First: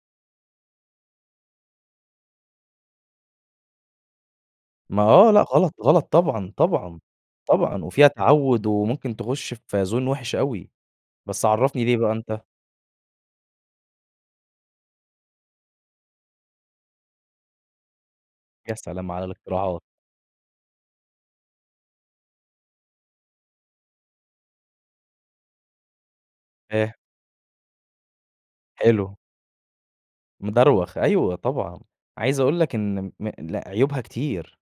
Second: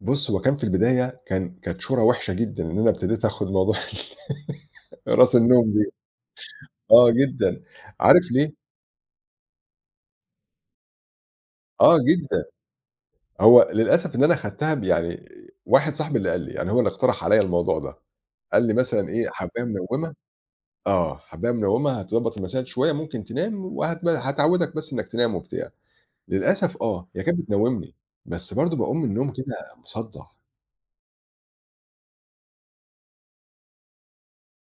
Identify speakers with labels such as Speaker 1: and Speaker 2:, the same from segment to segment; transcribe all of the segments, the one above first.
Speaker 1: بُص، هو كان في البداية كان كانت شورى وحشة جدًا، إن أنا ابتديت آخُد موضوع ال
Speaker 2: ما آه،
Speaker 1: أقراص
Speaker 2: لأ
Speaker 1: النوم
Speaker 2: غلط،
Speaker 1: دي.
Speaker 2: غلط طبعًا، طبعًا،
Speaker 1: آه جدًا،
Speaker 2: طبعًا، وفيها
Speaker 1: عارف ليه؟
Speaker 2: تعوُّد وممكن تخُش في zone وحِش أوي. بس عرِّفني ليه
Speaker 1: آه
Speaker 2: بقى أنتَ؟
Speaker 1: جدًا. هو للأسف إن أنا خدتها ب يعني واحد صاحبي اللي قال لي، يعني هو اللي اقترح عليَّ الموضوع ده، قال لي:
Speaker 2: يا
Speaker 1: "مثلًا
Speaker 2: سلام على
Speaker 1: إيه، حبَّاية
Speaker 2: الاختراعات!
Speaker 1: منوِّمة" آه، "حبَّاية منوِّمة هتضبَط المسائل شوية، ممكن تنام وهتنا هتعوِّدِك بس إنَّك تنام وبتاع." للأسف
Speaker 2: إيه؟
Speaker 1: آه، هي كانت بتنوّمني، بس برضه باقوم من
Speaker 2: حلو.
Speaker 1: النوم كده مصدَّع.
Speaker 2: مدروخ، أيوه طبعًا. عايِز أقول لك إن م لأ، عيوبها كتير،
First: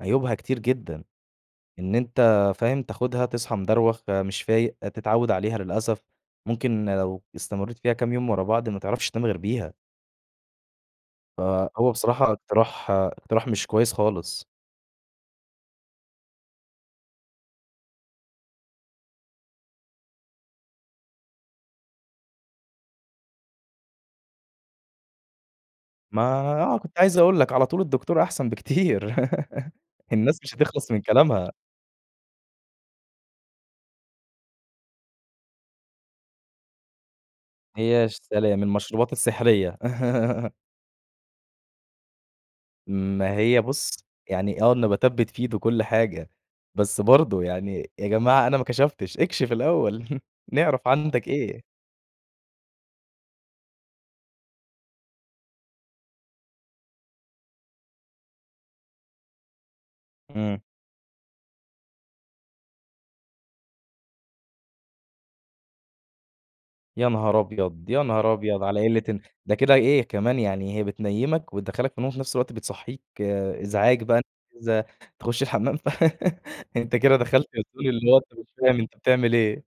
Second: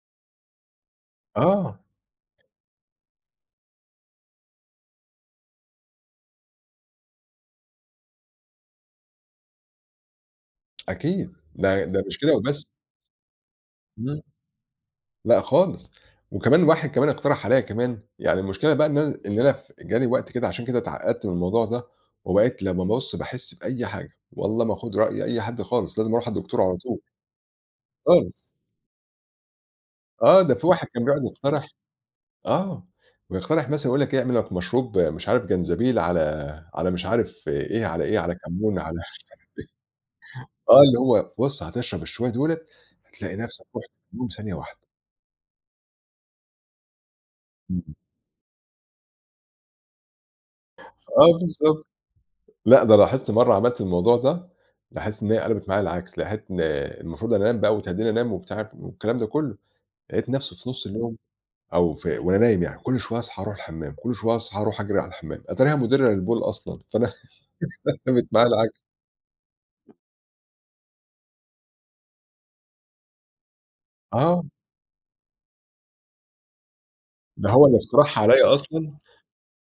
Speaker 2: عيوبها كتير جدًا.
Speaker 1: آه.
Speaker 2: إن أنتَ، فاهم، تاخُدها تصحى مدروخ مش فايِق، تتعوَّد عليها، للأسف. ممكن لو استمرِّيت فيها كام يوم ورا بعض، ما تعرَفش تنام غير بيها.
Speaker 1: أكيد، ده
Speaker 2: فهو
Speaker 1: ده مش
Speaker 2: بصراحة
Speaker 1: كده وبس.
Speaker 2: إقتراح إقتراح مش كويس
Speaker 1: إمم.
Speaker 2: خالص.
Speaker 1: لأ خالص، وكمان واحد كمان اقترح عليَّ كمان يعني المشكلة بقى إن أنا إن أنا جاني وقت كده، عشان كده اتعقّدت من الموضوع ده وبقيت لمّا بُص باحس بأي حاجة، والله ما آخُد رأي أي حد خالص، لازم
Speaker 2: ما
Speaker 1: أروح على الدكتور على
Speaker 2: آه، كنت
Speaker 1: طول.
Speaker 2: عايِز أقول لك، على طول الدكتور
Speaker 1: خالص.
Speaker 2: أحسَن بكتير. الناس
Speaker 1: آه،
Speaker 2: مش
Speaker 1: ده في واحد
Speaker 2: هتخلص من
Speaker 1: كان بيقعد
Speaker 2: كلامها.
Speaker 1: يقترح آه، ويقترح مثلًا يقول لك إيه، اعمل لك مشروب مش عارف جنزبيل على على مش عارف إيه، على
Speaker 2: هي
Speaker 1: إيه،
Speaker 2: ش
Speaker 1: على
Speaker 2: يا سلام!
Speaker 1: كمون، على مش
Speaker 2: المشروبات
Speaker 1: عارف
Speaker 2: السحرية.
Speaker 1: إيه. آه، اللي هو بُص، هتشرب الشوية دُولَة،
Speaker 2: ما
Speaker 1: هتلاقي
Speaker 2: هي
Speaker 1: نفسك رُحت
Speaker 2: بُص
Speaker 1: في النّوم ثانية
Speaker 2: يعني، آه،
Speaker 1: واحدة.
Speaker 2: النباتات بتفيد وكل حاجة، بس برضه
Speaker 1: امم،
Speaker 2: يعني،
Speaker 1: امم.
Speaker 2: يا جماعة أنا ما كشَفتِش، اكشِف الأوَّل، نعرَف عندك
Speaker 1: آه،
Speaker 2: إيه.
Speaker 1: بالضبط. لأ ده لاحظت مرَّة عملت الموضوع ده، لاحظت إن هي قلبِت معايا العكس، [unintelligible] إن المفروض أنام بقى وتهدِّيني أنام وبتاع والكلام ده كلّه، لقيت نفسي
Speaker 2: إمم.
Speaker 1: في نُصّ اليوم، أو ف وأنا نايِم يعني، كل شوية أصحى أرُوح الحمَّام، كل شوية أصحى أرُوح أجري على الحمَّام، أتاريها مُدِرَّة للبول أصلًا،
Speaker 2: يا
Speaker 1: فأنا
Speaker 2: نهار أبيض! يا
Speaker 1: جابِت
Speaker 2: نهار
Speaker 1: معايا
Speaker 2: أبيض!
Speaker 1: العكس.
Speaker 2: على قِلَّة الن ده كده إيه كمان يعني، هي بتنيِّمَك وتدخِّلَك في النوم وفي نفس الوقت، بتصحِّيك إزعاج بقى،
Speaker 1: آه.
Speaker 2: أنت [unintelligible] تخُش الحمَّام ف أنتَ كده دخَلت
Speaker 1: ده
Speaker 2: يا
Speaker 1: هو اللي
Speaker 2: تقول اللي هو
Speaker 1: اقترحها
Speaker 2: أنتَ
Speaker 1: عليَّ
Speaker 2: مش فاهم أنتَ
Speaker 1: أصلًا
Speaker 2: بتعمل إيه.